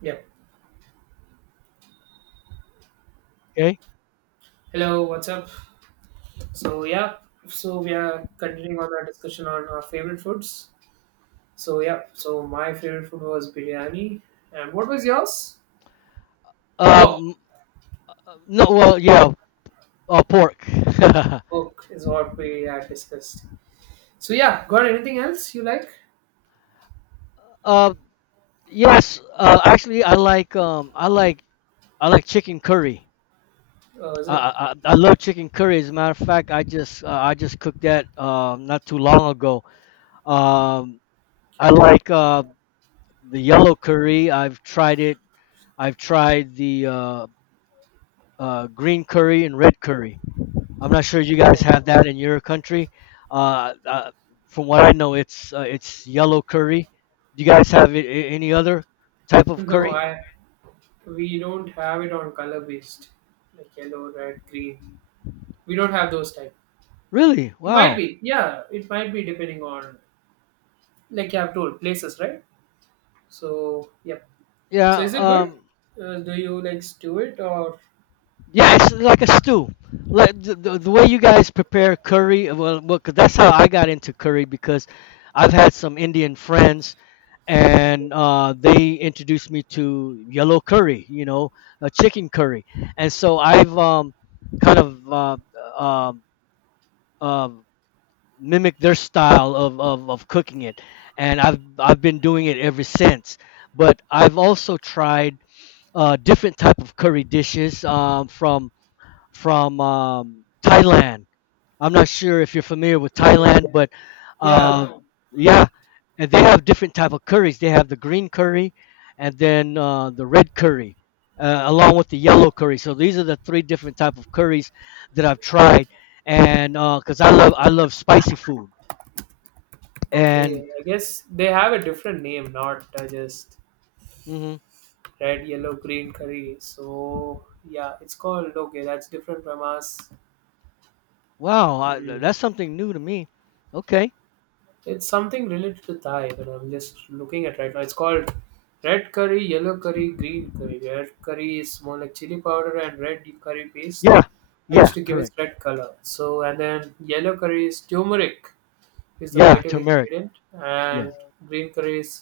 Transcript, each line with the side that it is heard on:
right: Yep.
left: Okay.
right: Hello, what's up? So yeah, so we are continuing on our discussion on our favorite foods. So yeah, so my favorite food was biryani, and what was yours? Pork.
left: Um, no, well, yeah, pork.
right: Pork is what we had discussed. So yeah, got anything else you like?
left: uh, yes, actually, I like I like chicken curry.
right: Oh, is
left: I,
right: it?
left: I I I love chicken curry. As a matter of fact, I just cooked that not too long ago. Um, I like the yellow curry. I've tried it. I've tried the green curry and red curry. I'm not sure you guys
right: Oh,
left: have that in your country. Uh, uh, from what I know, it's yellow curry. Do you guys have any other type of
right: no,
left: curry?
right: I we don't have it on color based, like yellow, red, green. We don't have those type.
left: Really?
right: It might
left: Wow.
right: be, yeah, it might be depending on like you have told places, right? So yeah. So
left: Yeah.
right: is it good? Do you like stew it or
left: Yeah, it's like a stew. Like the way you guys prepare curry. Well, 'cause that's how I got into curry because I've had some Indian friends and they introduced me to yellow curry. You know, a chicken curry, and so I've kind of uh, um um, mimic their style of cooking it, and I've been doing it ever since, but I've also tried different type of curry dishes from thailand. I'm not sure if you're familiar with
right: okay?
left: Thailand, but
right: Yeah,
left: uh, yeah, and they have different type of curries. They have the green curry, and then the red curry, along with the yellow curry. So these are the three different type of curries that I've tried, and because I love spicy food.
right: okay.
left: And
right: I guess they have a different name, not just
left: mhm.
right: red, yellow, green curry. So yeah, it's called okay. That's different from us.
left: Wow,
right: Hmm.
left: that's something new to me. Okay.
right: It's something related to Thai, but I'm just looking at right now. It's called red curry, yellow curry, green curry. Red curry is more like chili powder and red curry paste.
left: Yeah.
right: I used
left: Yeah.
right: to give it
left: Correct.
right: red color. So and then yellow curry is turmeric. Is the
left: Yeah.
right: vital
left: Turmeric.
right: ingredient,
left: Yes.
right: and green curry is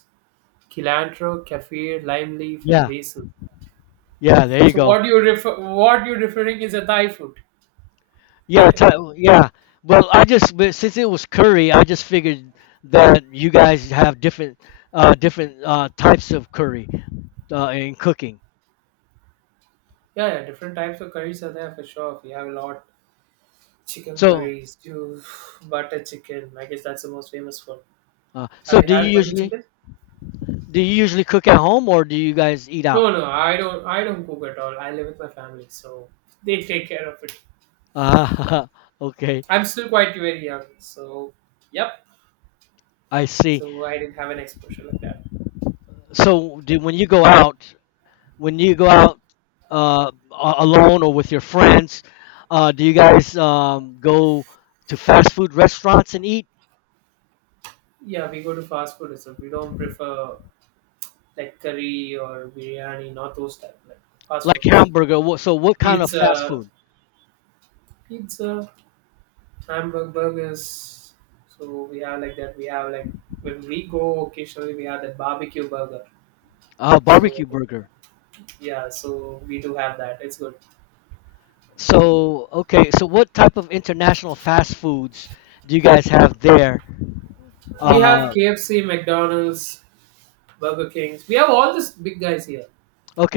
right: cilantro, kaffir, lime leaf, and
left: Yeah.
right: basil.
left: Yeah. There you
right: So
left: go.
right: what you're referring is a Thai food.
left: Yeah, t- yeah. Well, I just, but since it was curry, I just figured that you guys have different types of curry in cooking.
right: Yeah, yeah, different types of curries are there for sure. We have a lot chicken
left: So,
right: curries, You butter chicken. I guess that's the most famous one. Have
left: so
right: you
left: do you
right: had butter
left: usually
right: chicken?
left: cook at home or do you guys eat out?
right: No, no, I don't cook at all. I live with my family, so they take care of it.
left: Ah, okay.
right: I'm still quite very young, so yep.
left: I see.
right: So I didn't have an exposure like that.
left: When you go out, when you go
right: Mhm.
left: out alone or with your friends, do you guys go to fast food restaurants and eat
right: Yeah, we go to fast food itself. We don't prefer like curry or biryani, not those type like fast
left: like
right: foods.
left: hamburger? So, what kind of fast
right: Pizza,
left: food?
right: pizza, hamburger, burgers. So we have like that. We have like when we go occasionally, we have that barbecue burger. So
left: Barbecue burger.
right: yeah, so we do have that. It's good.
left: So, okay, so what type of international fast foods do you guys have there?
right: We have
left: Uh,
right: KFC, McDonald's, Burger Kings. We have all these big guys here.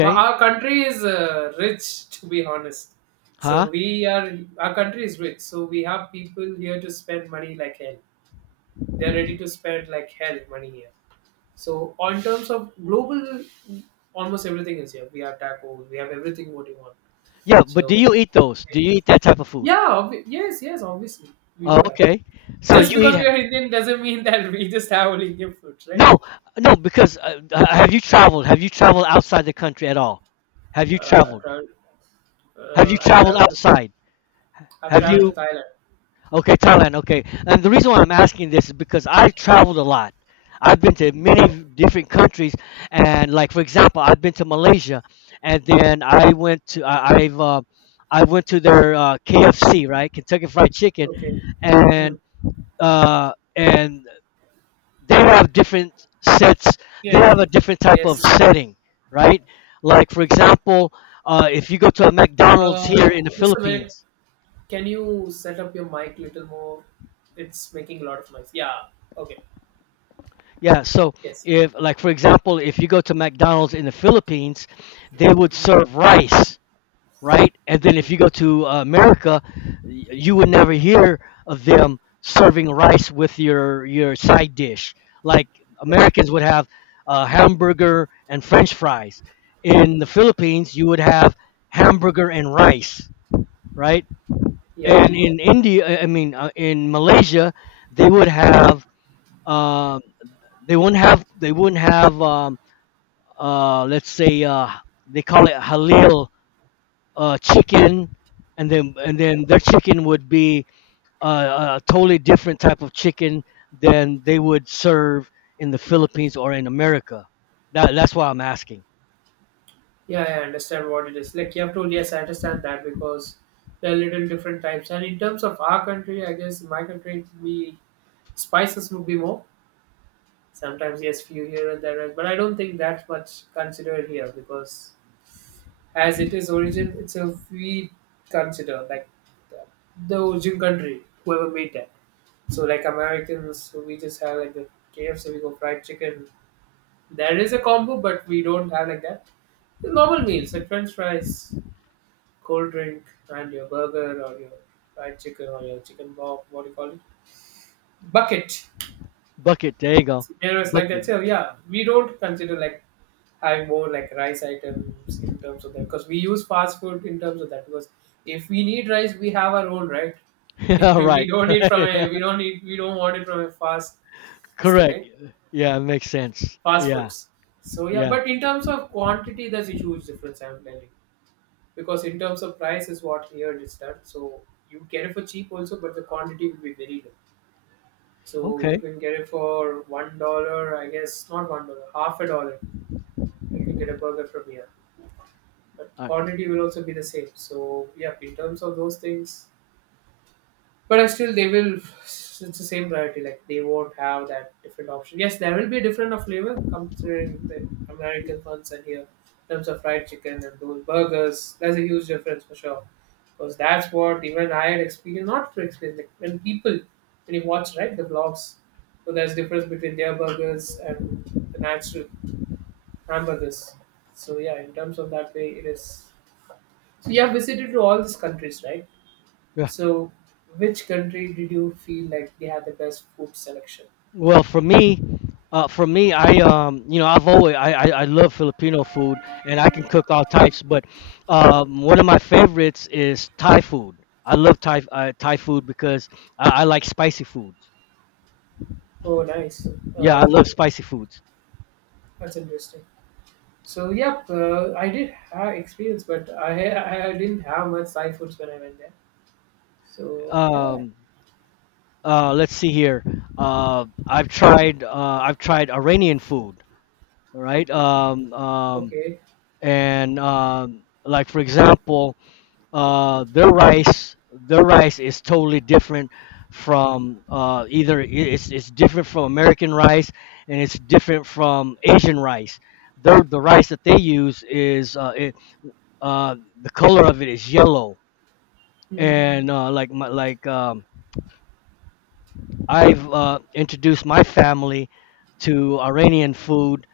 right: But our country is rich, to be honest. So
left: huh?
right: we are our country is rich. So we have people here to spend money like hell. They are ready to spend like hell money here. So on terms of global, almost everything is here. We have tacos. We have everything what you want.
left: Yeah, but do
right: So
left: you eat those? Do you eat that type of food?
right: yeah, yes, yes, obviously we
left: Oh,
right: do have.
left: okay. So
right: Just
left: you eat.
right: because we are Indian doesn't mean that we just have only Indian foods, right?
left: No, no, because have you traveled? Have you traveled outside the country at all? Have you
right: I
left: traveled?
right: traveled.
left: Have you
right: I
left: traveled
right: traveled.
left: outside?
right: I've
left: Have
right: traveled
left: you?
right: to Thailand.
left: Okay, Thailand. Okay, and the reason why I'm asking this is because I've traveled a lot. I've been to many
right: Oh,
left: different countries, and like for example, I've been to Malaysia, and then I went to their KFC, right, Kentucky Fried Chicken,
right: okay. Hmm.
left: and and they have different sets. They
right: Yes,
left: have a different type of
right: yes.
left: setting, right? Like for example, if you go to a McDonald's
right: Uh,
left: here in the
right: just a minute.
left: Philippines.
right: Can you set up your mic little more? It's making a lot of noise. Yeah. Okay.
left: Yeah, so
right: Yes.
left: if, like, for example, if you go to McDonald's in the Philippines, they would
right: Mhm.
left: serve rice, right? And then if you go to America, you would never hear of them serving rice with your side dish. Like
right: Yeah.
left: Americans would have hamburger and French fries. In the Philippines, you would have hamburger and rice, right?
right: Yeah.
left: And in India, I mean, in Malaysia, they would have um, they won't have let's say they call it halal chicken, and then their chicken would be a totally different type of chicken than they would serve in the Philippines or in America. That's why I'm asking.
right: Yeah. I understand what it is. Like you have told. Yes, I understand that because there are little different types. And in terms of our country, I guess in my country we spices would be more. Sometimes yes, few here and there, but I don't think that's much considered here because as it is origin itself we consider like the, the origin country whoever made that so like americans so we just have like the kfc we go fried chicken there is a combo but we don't have like that the normal meals like french fries cold drink and your burger or your fried chicken or your chicken bob what do you call it bucket
left: Bucket, there you go.
right: there is like that
left: Bucket.
right: so yeah we don't consider like have more like rice items in terms of that because we use fast food in terms of that because if we need rice we have our own right.
left: Yeah, right. Right.
right: We don't want it from a fast this thing
left: Correct.
right: right,
left: Yeah, it makes sense.
right: fast
left: Yeah,
right: foods. So yeah,
left: yeah.
right: but in terms of quantity there's a huge difference I'm telling you, because in terms of price is what here it is done. So you get it for cheap also but the quantity will be very low, so you
left: Okay.
right: can get it for $1 not $1, half a dollar. You can get a burger from here but
left: All
right: quantity will also be the same. So yeah, in terms of those things, but I still they will. It's the same variety. Like they won't have that different option. Yes, there will be a different of flavor considering the American ones and here in terms of fried chicken and those burgers. There's a huge difference for sure because that's what even I had experienced. Not to experience like when people when you watch right the vlogs. So there's difference between their burgers and the natural hamburgers. So yeah, in terms of that way, it is so you have visited to all these countries, right?
left: right.
right: So which country did you feel like they had the best food selection?
left: Well, for me, I you know, I love Filipino food, and I can cook all types. But one of my favorites is Thai food. I love Thai food because I like spicy foods.
right: Oh, nice.
left: Yeah, I
right: Uh,
left: love spicy foods.
right: that's interesting. So yeah, I did have experience, but I didn't have much Thai foods when I went there. So yeah,
left: Um, let's see here. Uh, I've tried uh, I've tried Iranian food, all right?
right: okay.
left: And like for example. Their rice is totally different from either it's different from American rice, and it's different from Asian rice. The rice that they use is the color of it is yellow,
right: Hmm.
left: and like my, like I've introduced my family to Iranian food,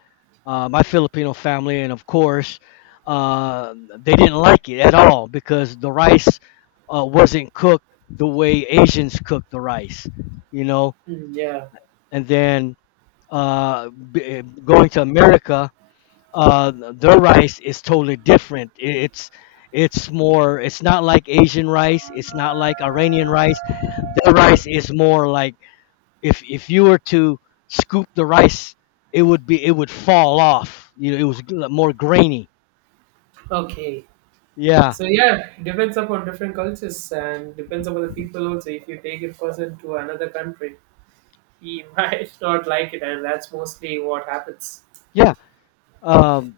left: my Filipino family, and of course, they didn't like it at all because the rice wasn't cooked the way Asians cook the rice, you know.
right: Hmm. yeah.
left: And then going to America, their rice is totally different. It's more. It's not like Asian rice. It's not like Iranian rice. Their
right: Hmm.
left: rice is more like, if you were to scoop the rice, it would be it would fall off. You know, it was more grainy.
right: Okay.
left: Yeah,
right: So yeah, depends upon different cultures and depends upon the people also. If you take a person to another country, he might not like it, and that's mostly what happens.
left: yeah. Um,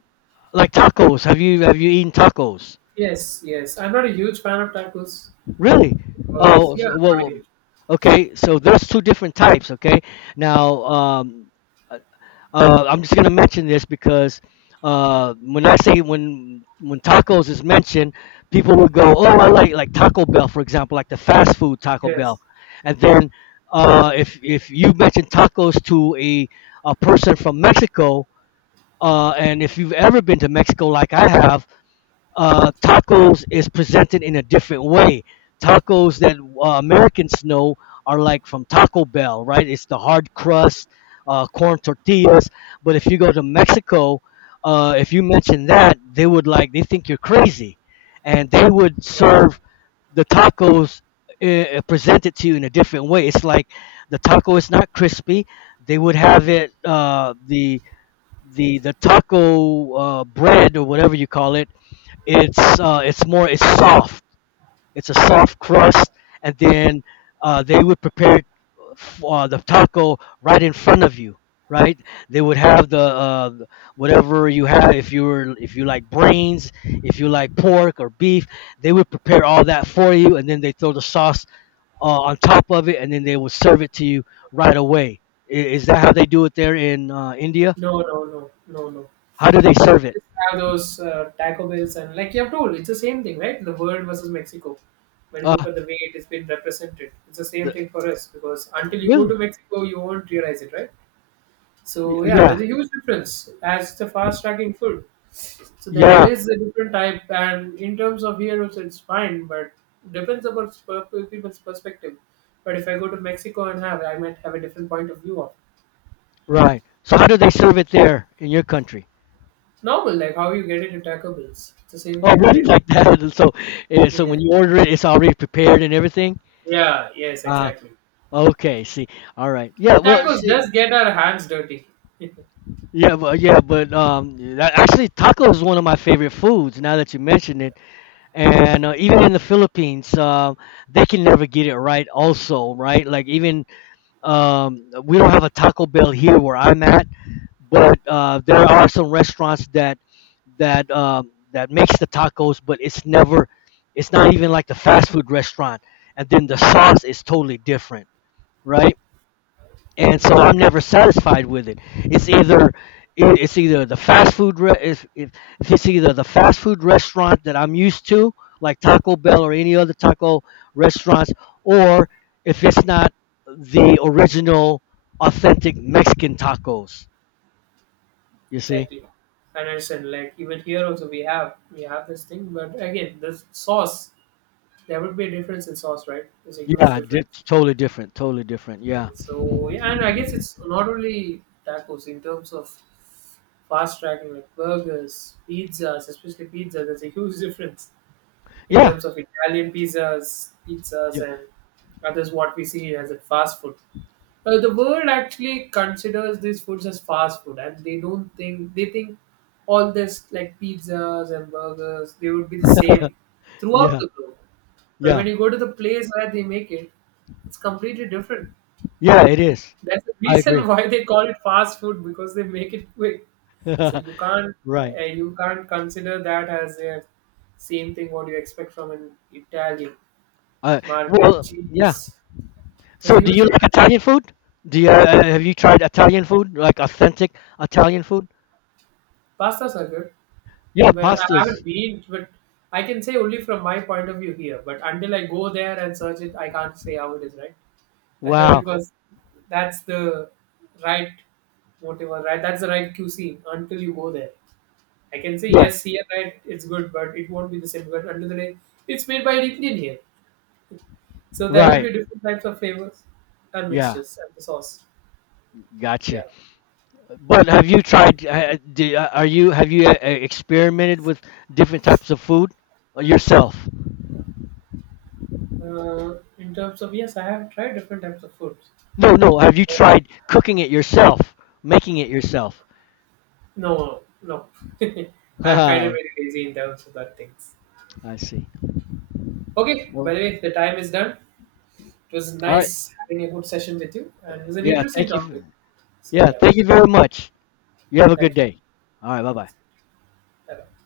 left: like tacos. Have you eaten tacos?
right: Yes, yes. I'm not a huge fan of tacos
left: Really?
right: because
left: Oh,
right: yeah,
left: so,
right: I'm
left: well,
right: not a
left: well,
right: huge.
left: okay. So there's two different types. Okay. Now, uh, I'm just gonna mention this because when I say when tacos is mentioned, people will go, "Oh, I like Taco Bell, for example, like the fast food Taco Bell,"
right: Yes.
left: and then if you mention tacos to a person from Mexico. And if you've ever been to Mexico, like I have, tacos is presented in a different way. Tacos that Americans know are like from Taco Bell, right? It's the hard crust, corn tortillas. But if you go to Mexico, if you mention that, they would like, they think you're crazy. And they would serve the tacos presented to you in a different way. It's like the taco is not crispy. They would have it, the taco bread or whatever you call it, it's more it's soft. It's a soft crust, and then they would prepare the taco right in front of you. Right? They would have the whatever you have. If you were if you like brains, if you like pork or beef, they would prepare all that for you, and then they throw the sauce on top of it, and then they would serve it to you right away. Is that how they do it there in India?
right: No, no, no, no, no.
left: How do they
right: We
left: serve it?
right: just have those Taco Bells and like you have told, it's the same thing, right? The world versus Mexico. When you look
left: Uh,
right: at the way it has been represented, it's the same
left: the-
right: thing for us because until you go to
left: Really?
right: Mexico, you won't realize it, right? So yeah,
left: Yeah,
right: there's a huge difference as the fast tracking food. So there
left: yeah.
right: is a different type, and in terms of heroes, it's fine, but depends upon people's perspective. But if I go to Mexico and have, I might have a different point of view of
left: Right. So how do they serve it there in your country?
right: It's normal, like how you get it in Taco Bills. It's the same
left: Oh,
right: thing you
left: really?
right: get it.
left: Like that? And so, and so
right: Yeah,
left: when you order it, it's already prepared and everything.
right: yeah, yes,
left: Ah,
right: exactly.
left: okay. See, all right. Yeah.
right: But
left: Well,
right: tacos does
left: see,
right: get our hands dirty.
left: yeah, but that, actually, taco is one of my favorite foods. Now that you mention it, and even in the Philippines, they can never get it right. Also, right? Like even we don't have a Taco Bell here where I'm at, but there are some restaurants that that makes the tacos, but it's not even like the fast food restaurant. And then the sauce is totally different, right? And
right: Hmm,
left: so I'm never satisfied with it. It's either it's either the fast food re- if it's either the fast food restaurant that I'm used to, like Taco Bell or any other taco restaurants, or if it's not the original, authentic Mexican tacos. You see?
right: exactly. And I understand. Like even here also, we have this thing, but again, the sauce there would be a difference in sauce, right? There's a huge
left: Yeah,
right: difference.
left: totally different, totally different. Yeah,
right: So yeah, and I guess it's not only tacos in terms of fast tracking like burgers, pizzas, especially pizza. There's a huge difference in
left: yeah,
right: terms of Italian pizzas, pizzas,
left: yeah,
right: and others what we see as a fast food. The world actually considers these foods as fast food, and they don't think they think all this like pizzas and burgers they would be the same throughout
left: yeah,
right: the globe. But when
left: yeah,
right: you go to the place where they make it, it's completely different.
left: yeah. It is.
right: That's the
left: I
right: reason
left: agree.
right: why they call it fast food because they make it quick. So
left: Right.
right: you can't consider that as a same thing what you expect from an Italian
left: Uh,
right: market.
left: well, yeah.
right: Cheese, there's
left: So,
right: a
left: do
right: huge
left: you like
right: difference.
left: Italian food? Do you have you tried Italian food, like authentic Italian food?
right: Pastas are good.
left: Yeah,
right: Well, I haven't
left: pastas.
right: been, but I can say only from my point of view here. But until I go there and search it, I can't say how it is, right?
left: Wow.
right: because that's the right motive or right. That's the right cuisine until you go there. I can say
left: Yeah.
right: yes here, right? It's good, but it won't be the same. But under the day, it's made by an Indian here, so there will be
left: Right.
right: different types of flavors and
left: Yeah.
right: mixtures and the sauce.
left: Gotcha.
right: Yeah.
left: But have you tried? Do, are you Have you experimented with different types of food yourself?
right: In terms of yes, I have tried different types of foods.
left: No, no. Have you tried cooking it yourself? Making it yourself?
right: No, no, no. I'm kind of
left: I
right: very lazy in terms of that things.
left: see.
right: Okay. By
left: Well,
right: the way, the time is done. It was
left: all right.
right: nice having a good session with you, and it was an
left: Yeah,
right: interesting
left: thank you.
right: topic. So
left: Yeah,
right: yeah,
left: thank you very much. You have a good
right: thank you.
left: day. All right, bye-bye.
right: Bye bye.